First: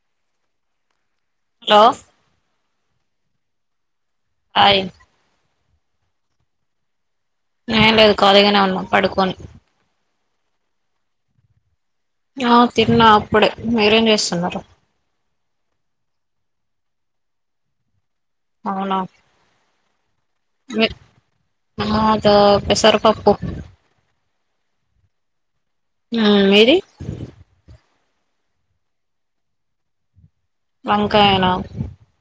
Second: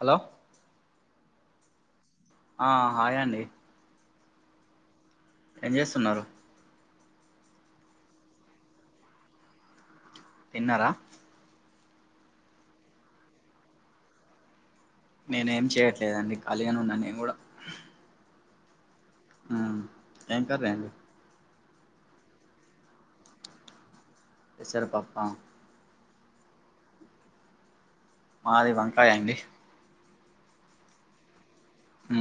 hello hello ఆ హాయండి ఆయ్ ఏం జేస్తున్నారు ఏం లేదు కాలీగనే ఉన్నా పడుకోని తిన్నారా హా తిన్నా అప్పుడే మీరేం జేస్తున్నారు నేనేమ్ చెయట్లేదండి ఖాళీగానే ఉన్నా నేన్ గుడా అవునా ఆ ఏం కర్రీ అండి మదా పెసర పప్పు పెసర పప్ప ఆ మీది మాది వంకాయండి వంకాయనా ఊ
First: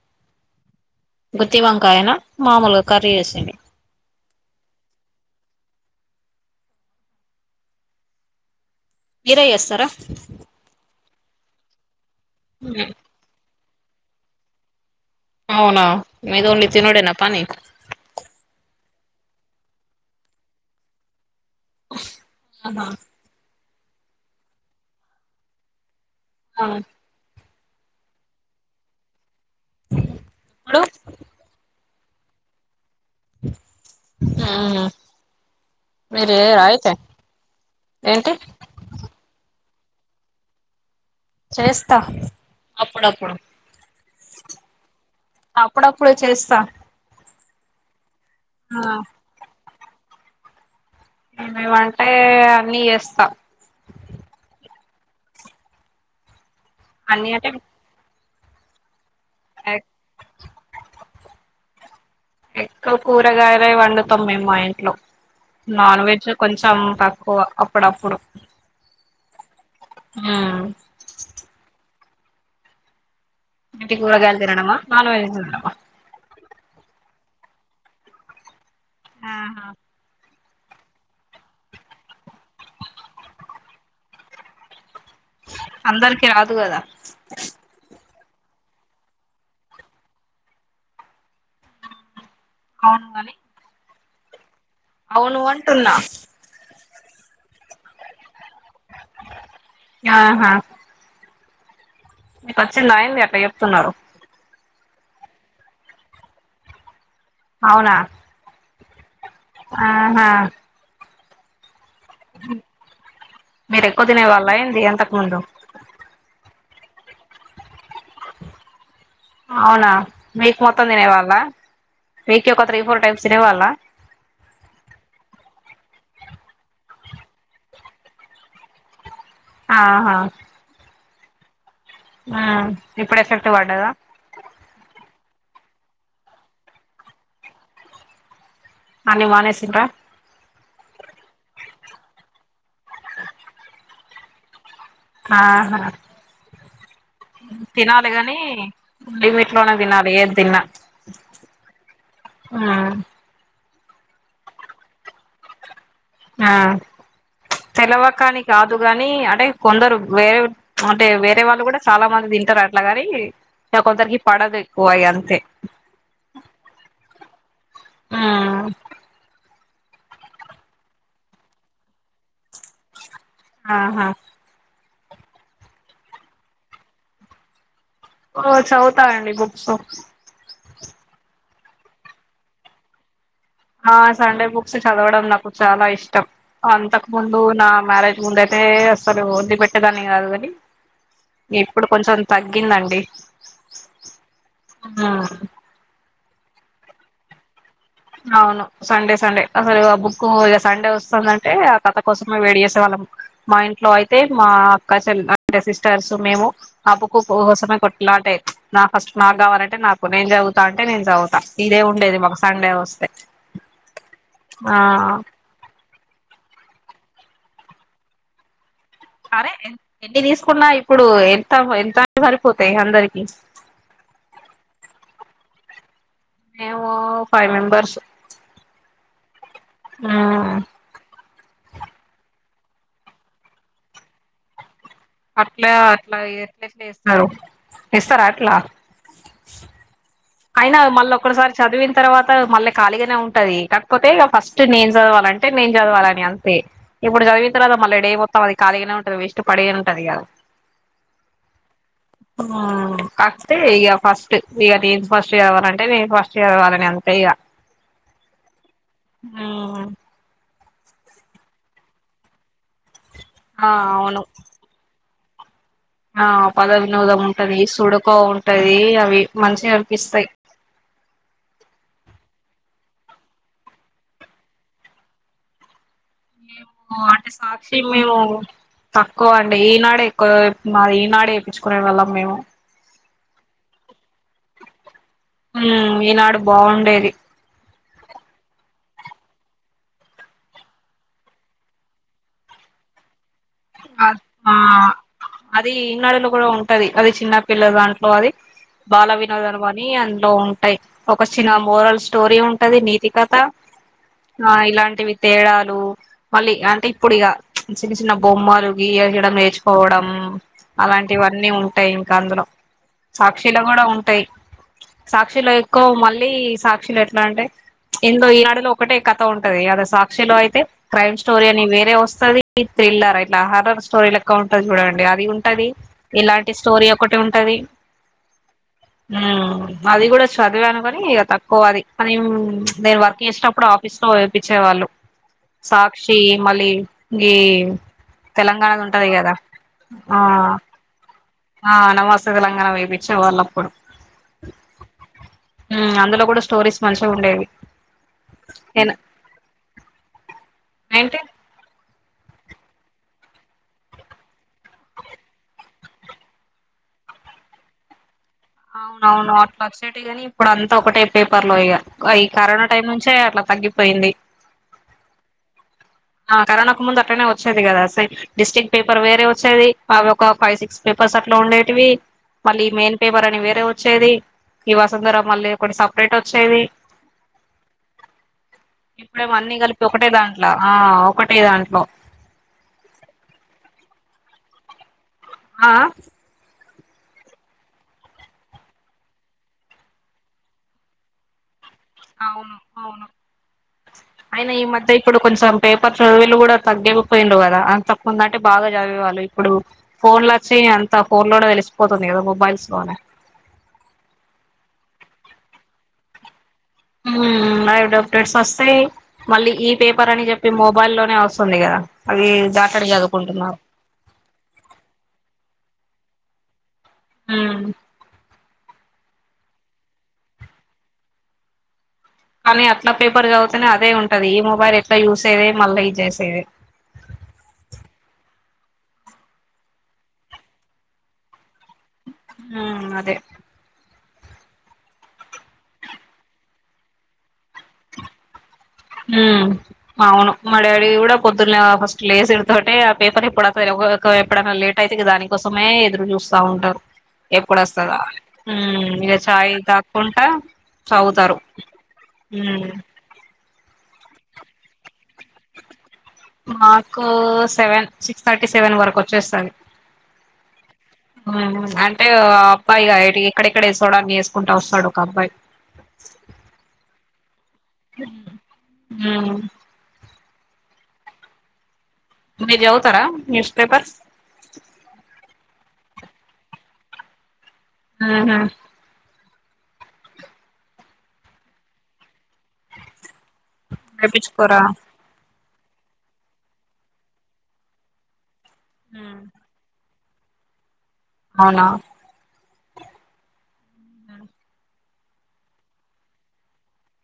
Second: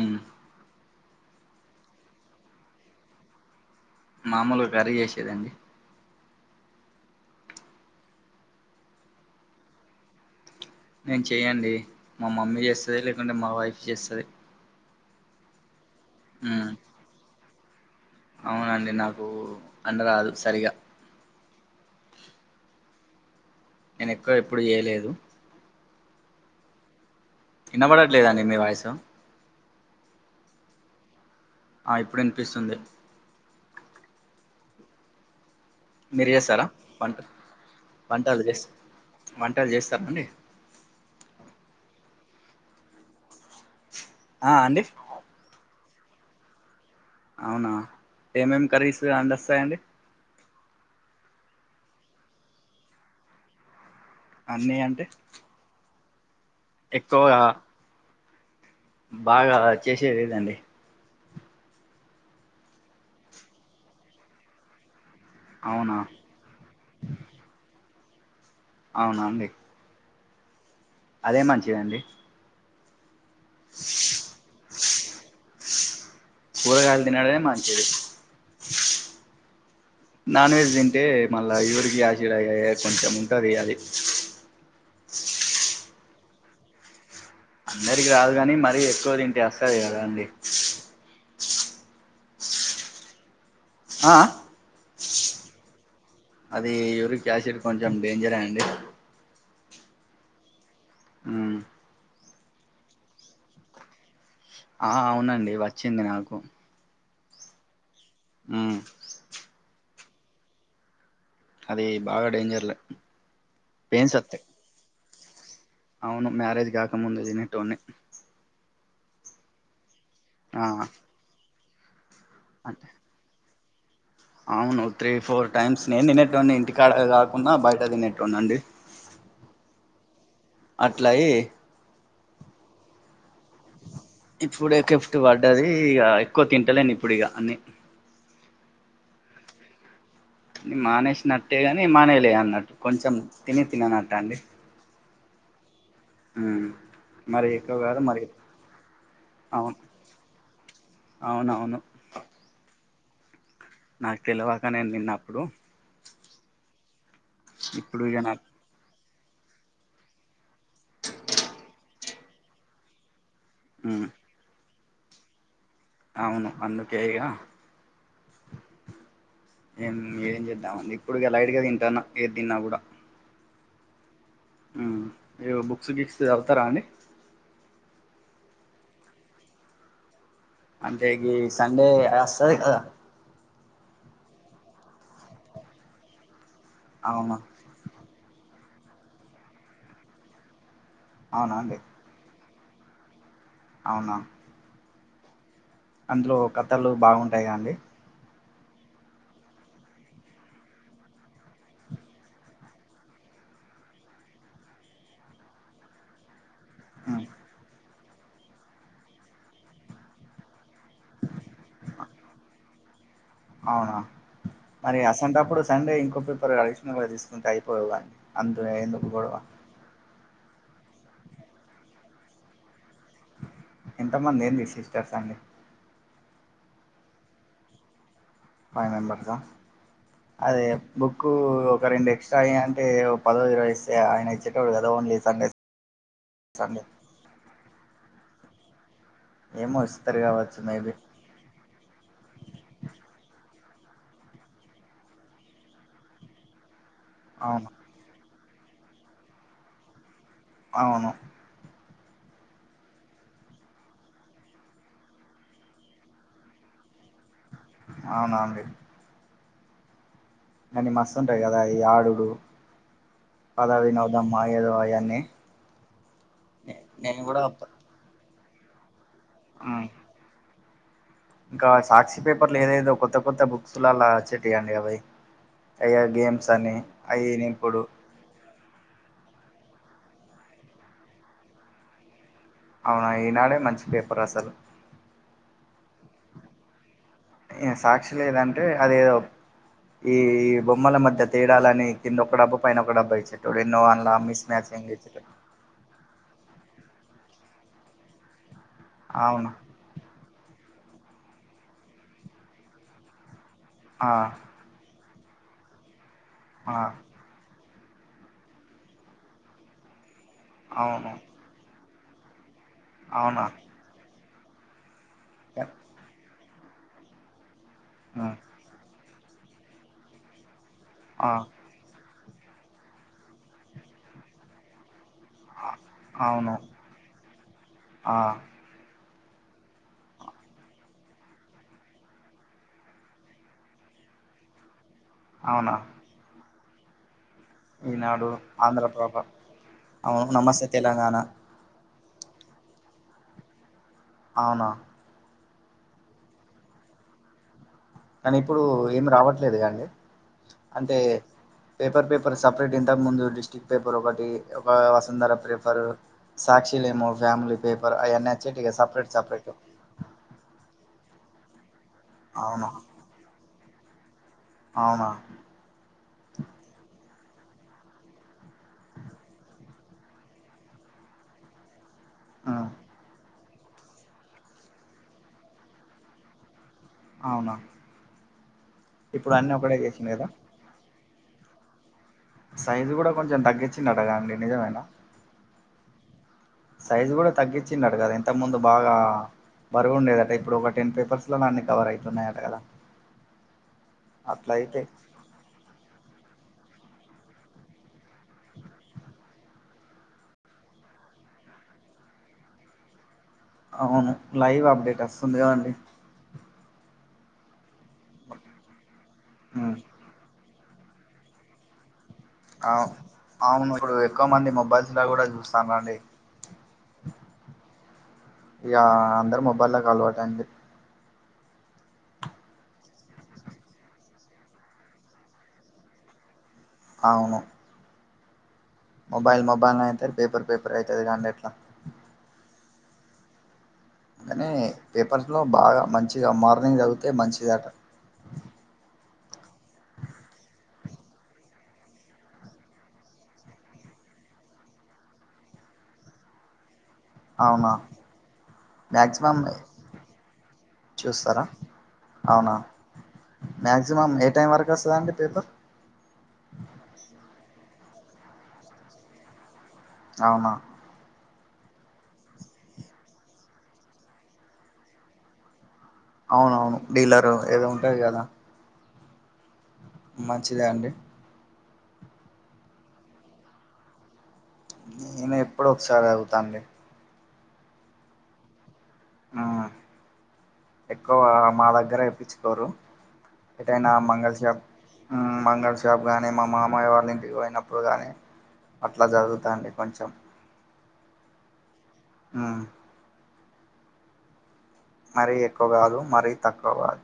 గుత్తి వంకాయన మామొల్గా కర్రీ ఏసింది మామొలుగా కర్రీ జేసేదండి మీరే ఏస్తర నేన్ చెయ్యండి మా మమ్మీ జేస్తది లేకుంటే మా వైఫ్ జేస్తది అవునా మీదోండ్లి తినుడేనపని అవునండి నాకు కండ రాదు సరిగా ఆహా నేనెక్కువ ఎప్పుడు జేయలేదు ఆ ఇనబడట్లేదండి మీ వాయిసు ఆ ఆ ఇప్పుడు వినిపిస్తుంది ఆ మీరు చేస్తారా వంట ఏంటి వంటలు చేస్త వంటలు చేస్తారా అండి చేస్తా అప్పుడప్పుడు ఆ అండి అప్పుడప్పుడు చేస్తా అవునా ఏమేమి కర్రీస్ అన్నీ వస్తాయండి ఏమేమంటే అన్ని చేస్తా అన్నీ అంటే అన్ని ఎక్కువగా అంటే బాగా చేసేది ఏది అండి ఎక్కువ కూరగాయలే వండుతాం మా ఇంట్లో అవునా నాన్ వెజ్ కొంచెం తక్కువ అప్పుడప్పుడు అవునా అండి ఊ అదే మంచిది అండి టి కూరగాయాలు తినడమ నాన్ వెజ్ తినడమా కూరగాయలు తినడం మే మంచిది ఆహా నాన్ వెజ్ తింటే మళ్ళా ఎవరికి యసీర కొంచెం ఉంటది ఆది అందరికి రాదు కదా అందరికి రాదు గాని మరీ ఎక్కువ తింటే వస్తది కదా అండి అవును గాని ఆ అవును అంటున్నా ఈ యూరిక్ యాసిడ్ కొంచెం డేంజర్ ఏ అండి ఆహా హు మీకు వచ్చింద ఏంది అట్లా చెప్తున్నారు ఆ అవునండి వచ్చింది నాకు అవునా ఉ ఆహా అది బాగా డేంజర్ లే పెయిన్స్ వత్తయ్ వాలుద్దాం అవును మ్యారేజ్ కాకముందు తినేటోన్ని అవునా వీక్ ఆ మొత్తం తినేవాళ్ళ వీక్ కి ఒక త్రీ అంటే ఫోర్ టైమ్స్ తినేవాళ్ళ అవును త్రీ ఫోర్ టైమ్స్ నేను తినేటోన్ని ఇంటికాడ కాకుండా బయట తినాటోన్నీ అండి ఆహా అట్లయి ఆ ఇప్పుడు ఎపెక్ట్ పడ్డదా ఇప్పుడు ఎపెక్ట్ పడ్డది ఇగా ఎక్కువ తింటలేను ఇప్పుడు ఇగా అన్ని అన్ని మానేసిండ్ర మానేసినట్టేగాని మానేయాలే అన్నట్టు కొంచెం తిని తిననట్టు అండి ఆహా అ తినాలి కాని లీవుపేట్లోనే అవును తినాలి ఏది తిన్నా అవునవును ఆ నాకు తెలువాక నేను తిన్నప్పుడు ఆ ఇప్పుడు ఇక తెలవకా అని నాకు కాదు కాగాని కానీ అంటే కొందరు వేరే అంటే వేరే వాళ్ళు కూడా చాలా మంది తింటారు అట్లాగాని ఉమ్ కొందరికి పడదు ఎక్కవ అయి అంతే అవును అందుకే ఇగ ఉమ్ ఏం ఏం చేద్దామండి ఇప్పుడు ఇగ లైట్గా తింటున్న ఏది తిన్నా కూడా ఆహా ఉమ్ మీరు బుక్స్ గీక్స్ చదువుతారా అండి ఆ చదువుతా అండి బుక్స్ అంటే గీ సండే వస్తది కదా ఆ సండే బుక్స్ చదవడం నాకు చాలా ఇష్టం అంతకు అవునా ముందు నా మ్యారేజ్ ముందు ఏ అసలు వదిలి పెట్టే దాన్ని కాదు కాని అవునా అండి ఇప్పుడు కొంచెం తగ్గిందండి అవునా ఆ అందులో కథలు బాగుంటాయి కదా అండి అవును సండే సండే అసలు ఆ బుక్ ఇక సండే వస్తుందంటే ఆ కథ కోసమే వెయిట్ చేసేవాళ్ళము మా ఇంట్లో అయితే మా అక్క చెల్ అంటే సిస్టర్స్ మేము ఆ బుక్ ఉమ్, కోసమే కొ అలవాటే నాకు ఫస్ట్ నాకు కావాలంటే నాకు నేను చదువుతా అంటే నేను చదువుతా ఇదే ఉండేది మాకు స అవునా ఆ మరి అసోంటి టప్పుడు సండే ఇంకో ఒక పేపర్ అడిషనల్ గా తీసుకుంటే అయిపోవు గా అందులో ఏదో అరే ఎన్ని తీసుకున్నా ఇప్పుడు ఎంత ఎంత సరిపోతయి అందరికి ఎంతమంది ఏంది సిస్టర్స్ అండి మేము ఫైవ్ మెంబర్స్ ఫై మెంబర్స్ ఆ ఉమ్ అది బుక్ బుక్ కు రెండు ఎక్స్ట్రా అంటే ఒక పదో ఇరవై ఇస్తే ఆయన ఇచ్చేటోడు కద అట్లా అట్లా ఎట్ల ఎట్లే ఇస్తారు ఇస్తారా అట్లా ఏమో ఇస్తారు కావచ్చు అయినా మేబి మళ్ళీ ఒక్కసారి చదివిన తర్వాత మళ్ళ ఖాళీగానే ఉంటది కాకపోతే ఇక ఫస్ట్ నేను చదవాలంటే నేను చదవాలని అంతే ఇప్పుడు చదివిన అవును తర్వాత మళ్ళీ డే పోతాం అది ఖాలీగానే ఉంటది వేస్ట్ పడిగానే ఉంటది ఇగ అవును అ కాపోతే ఈ ఫస్ట్ ఇగ ఫస్ట్ చదవాలి అవ్వాలంటే నేను ఫస్ట్ చదవాలి అవ్వాలని అంతే ఇక అవున అండి ఆ కానీ మస్తు ఉంటాయి కదా ఈ ఆడుడు ఆ పద అవును వినోదం ఏదో అవన్నీ ఆ పద వినోదం ఉంటది సుడుకో ఉంటది అవి మంచిగా అనిపిస్తాయి ఇంకా సాక్షి పేపర్లు ఏదేదో కొత్త కొత్త బుక్స్ లో అలా వచ్చేటివండి అది మేము అంటే సాక్షి మేము తక్ క్కువ అంటే ఈనాడే ఎక్కువ మా ఈనాడే వేపిచ్చుకునే వాళ్ళం మేము అవునా ఈనాడే మంచి పేపర్ అసలు ఆ అయిన ఆడ బాగుండేది సాక్షి లేదంటే అదేదో ఈ ఈ బొమ్మల మధ్య తేడాలని కింద ఒక డబ్బా పైన ఒక డబ్బా ఎ ఆ అది ఇన్డులో కూడా ఉంటది అది చిన్న పిల్ల దాంట్లో అది బాల అవును వినోదాలు అని అందులో ఉంటాయి ఒక చిన మోరల్ స్టోరీ ఉంటది నీతికథ ఆ ఇలాంటివి తేడాలు మళ్ళీ ఆ అంటే ఇప్పుడు ఇక చిన్న చిన్న బొమ్మ నేర్చుకోవడం అవును అలాంటివన్నీ ఉంటాయి ఇంక అందులో అవునా సాక్షిలు కూడ ఉంటాయి సాక్షులో ఎక్కువ మళ్ళీ సాక్షులో ఎట్లా అంటే ఎందో ఈనాడులో ఒకటే కథ ఉంటది అది సాక్షి లో అయితే క్రైమ్ ఆ స్టోరీ అని వేరే వస్తుంది థ్రిల్లర్ హార్రర్ స్టోరిలు ఎక్కువ ఉంటాయి చూడండి అది ఉంటది ఇలాంటి అవును స్టోరీ ఒకటి ఉంటది ఆ అది కూడ చదివాను కానీ ఇక తక్కువ అది కానీ నేను వర్క్ చేసినప్పుడు ఆఫీస్ లో వేపించేవాళ్ళు అవునా సాక్షి మళ్ళీ ఇ ఈనాడు తెలంగాణది ఉంటది ఆంధ్రప్రభ కదా ఆ అవును నమస్తే తెలంగాణ ఆ నమ తెలంగాణ వైపిచ్చి పోవళ్ళ అప్పుడు అవునా అందులో కూడ స్టోరీస్ మంచిగా ఉండేవి కానీ ఇప్పుడు నేను ఏమి రావట్లే [unintelligible] అంటే ఏంటి పేపర్ పేపర్ సపరేట్ ఇంతకు ముందు డిస్టిక్ పేపర్ ఒకటి ఒక వసుంధర పేపర్ సాక్షి [unintelligible] ఫ్యామిలీ పేపర్ అయన్ని అవునవును అట్లా వచెటివి గాని ఇప్పుడు అంతా ఒకటే పేపర్లు ఇగ ఈ కరోనా అవును టైం నుంచే అట్ల తగ్గిపోయింది అవునా ఆ కరోనాకు ముందు అట్టనే [unintelligible] వచ్చేది కదా సే డిస్తిక్ట్ పేపర్ వేరే వచ్చేది అవి ఒక ఫైవ్ సిక్స్ పేపర్స్ అట్లా ఉండేటివి మళ్ళీ ఉమ్ ఈ మెయిన్ పేపర్ అని వేరే వచ్చేది ఈ వసంధర మళ్ళీ కొన్ని సపరేట్ వచ్చేది అవునా ఇప్పుడేమో ఇప్పుడు అన్ని కలిపి ఒకటే చేసిండు కదా దాంట్లో ఆ ఒకటే దాంట్లో సైజు కూడా కొంచెం తగ్గించింది [unintelligible] అండి నిజమేన ఆ సైజు కూడా తగ్గించిన [unintelligible] కదా ఇంతకు ముందు బాగా బరువు ఉండేదట ఇప్పుడు ఒక టెన్ పేపర్స్ లో అవును అవును అయినా అట్లా ఈ అయితే మధ్య ఇప్పుడు కొంచెం పేపర్స్ తగ్గపోయిడు కదా అంతకుముంద అంటే బాగా చదివేవాళ్ళు ఇప్పుడు ఫోన్లు వచ్చి అంత ఫోన్ తెలిసిపోతుంది కదా మొబైల్స్ లోనే అవును లైవ్ అప్డేట్ వస్తుంది కాద అండి లైవ్ అప్డేట్స్ వస్తాయి మళ్ళీ ఈ ఉమ్ పేపర్ అని చె ప్పి మొబైల్ల్లోనే వస్తుంది కదా అవి ఆవు దాటడి చదువుకుంటున్నారు అవును ఇప్పుడు ఎక్కువ మంది మొబైల్స్ కూడ చూస్తనండి హు ఇగా అందరు మొబైల్ లోకి అలవాటు అయింది కానీ అట్లా పేపర్ చదువుతేనే అదే ఉంటది ఈ మొబైల్ ఎట్లా యూజ అయది మళ్ళీ ఇ చేసేది అవును మొబైల్ మొబైల్ [unintelligible] పేపర్ పేపర్ అయితది [unintelligible] ఉం అదే కానీ పేపర్స్లో బాగా మంచిగా మార్నింగ్ చదితే మంచిదట ఉ అవును మా డాడీ కూడా పొద్దున్న ఫస్ట్ లేసిడుతొటే ఆ పేపర్ ఎప్పుడుత ఒక వే ఎప్పుడైనా లేట్ అయితే ఇగ దానికోసమే ఎదురు చూస్తా ఉంటారు అవునా ఎప్పుడుొస్తందాని ఊ ఇక మ్యాక్సిమం చాయ్ తాకుంటా చదువుతారు చూస్తారా ఊ అవునా మ్యాక్సిమం ఏ టైం వరకు వస్తుదండి పేపర్ మాకు సెవెన్ సిక్స్ థర్టీ సెవెన్ వరకు వచ్చేస్తది అవునా ఉమ్ అంటే ఓ అబ్బాయిగా ఇగ ఎటు ఎక్కడెక్కడ వేస్ చోడాన్ని వేసుకుంటా వస్తాడు ఒక అబ్బాయి అవునవును డీలరు ఏదో ఉంటది కదా ఊ మంచిదే అండి మీరు చదువుతరా న్యూస్ పేపర్స్ నేను ఎప్పుడు ఒకసారి చదువుతాండి ఊహు ఆ ఎక్కువ మా దగ్గర ఏప్పించుకోరు ఎంటైనా మంగళల్ వేపించుకోరా షాప్ ఊ మంగళ షాప్ కానీ మా మామయ్య వాళ్ళ ఇంటికి పోయినప్పుడు కానీ అట్లా జరుగుతండి కొంచం అవునా ఊ ఉ మరీ ఎక్కువ కాదు మరీ తక్కువ కాదు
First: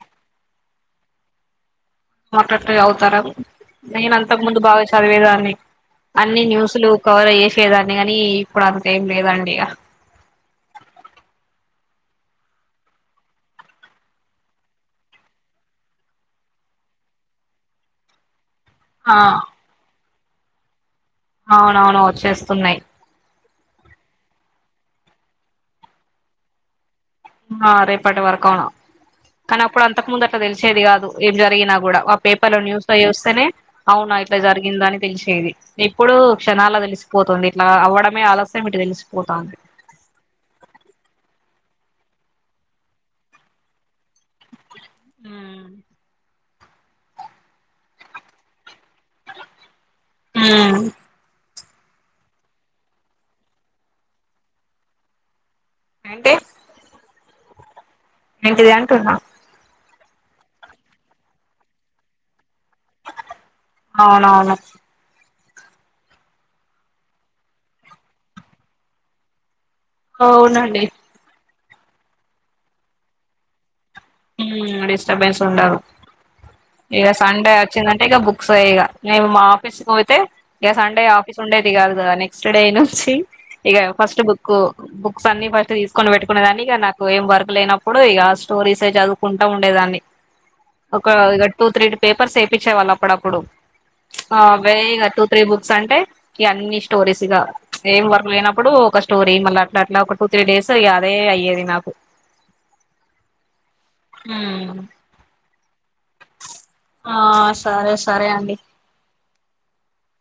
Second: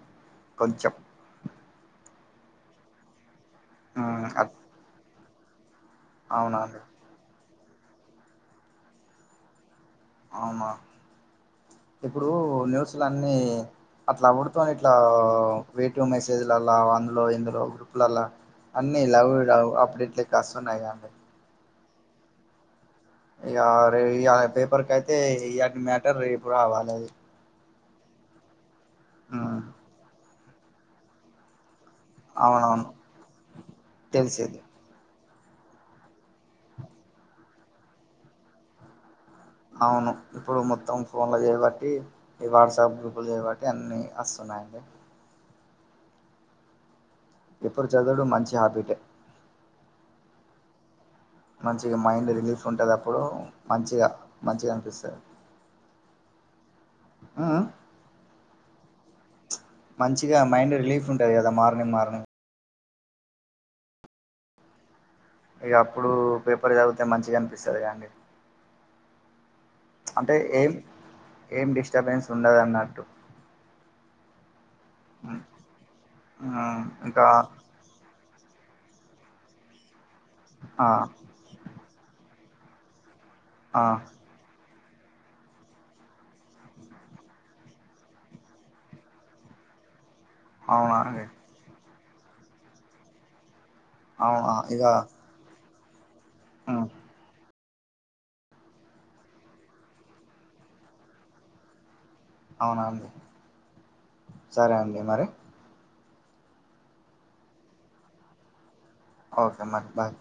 కొంచెం మటట్ అవుతారా నేను ఉమ్ అంతకు అట్ ముందు బాగా చదివేదాన్ని అన్ని అవునండి న్యూస్లు కవర్సేదాన్ని కాని ఇప్పుడు అంత ఏం లేదండి ఇక అవునా ఇప్పుడు న్యూస్లన్ని అట్లా అవుడుతోని ఇట్లా వేటు మెసేజ్లలా అందులో ఇందులో గ్రూప్లల్లా అన్నీ ఆ లవ్ లవ్ అప్పుడ ఇట్ల కస్తున్నాయి కండి అవునవును వచ్చేస్తున్నాయ్ ఇక అరే ఇయల పేపర్ కయితే ఇయాటి మ్యాటర్ రేపు రావాలది ఆ రేపటి వరక ఉమ్ కానీ అప్పుడు అంతకుముందు అట్లా తెలిసేది కాదు ఏం జరిగినా కూడా ఆ పేపర్ ల అవునవును న్యూస్ చూస్తేనే అవునా ఇట్లా తెలిసేది జరిగిందా అని తెలిసి తెది ఇప్పుడు క్షణాల తెలిసిపోతుంది ఇట్లా అవ్వడమే ఆలస్యం ఇటు తెలిసిపోతుంది అవును ఇప్పుడు మొత్తం ఫోన్ లో చేయబట్టి ఈ వాట్సాప్ గ్రూప్లు చేయబట్టి అన్ని వస్తున్నాయండి ఉమ్ ఎప్పుడు చదవడు మంచి హ్యాబిటే ఊ మంచిగా మైండ్ రిలీఫ్ ఉంటది అప్పుడు మంచిగా మంచిగా అనిపిస్తది ఏంటి ఆ ఆ ఎంటిది అంటున్నా మంచిగా మైండ్ రిలీఫ్ ఉంటది కదా మార్నింగ్ మార్నింగ్ అవునవును ఇక అప్పుడు పేపర్ చదివితే మంచిగా అనిపిస్తది కదండి అంటే ఏం అవునండి ఏం డిస్టర్బెన్స్ ఉండదున్నట్టు మ్మ్ డిస్టర్బెన్స్ ఉండదు ఉమ్, ఇక ఇంకా సండే వచ్చిందంటే ఇక బుక్ ఒకస ఇక నేను మా ఆఫీస్కి పోతే ఇక ఆ సండే ఆఫీస్ ఉండేది గాదు కదా నెక్స్ట్ డే నుంచి ఇక ఆ ఫస్ట్ బుకు బుక్స్ అన్ని బట్ తీసుకొని పెట్టుకునేదాన్ని ఇక నాకు ఏం వర్క్ లేనప్పుడు ఇగా స్టోరీస్ తే చదువుకుంటా ఉండేదాన్ని అవునా ఒక అండి ఇగా టూ త్రీ పేపర్స్ వేయించేవాళ్ళు అప్పుడప్పుడు ఆ అవునా అవే ఇక ఇగా టూ త్రీ బుక్స్ అంటే ఇ అన్ని ఉమ్, స్టోరీస్ గా ఏం వర్క్ లేనప్పుడు ఒక స్టోరీ మళ్ళీ అట్లా అట్లా ఒక టూ త్రీ డేస్ ఇగ అదే అయ్యేది నాకు అవునా సరే అండి మరి ఆ సరే సరే అండి ఓకే మరి బాయ్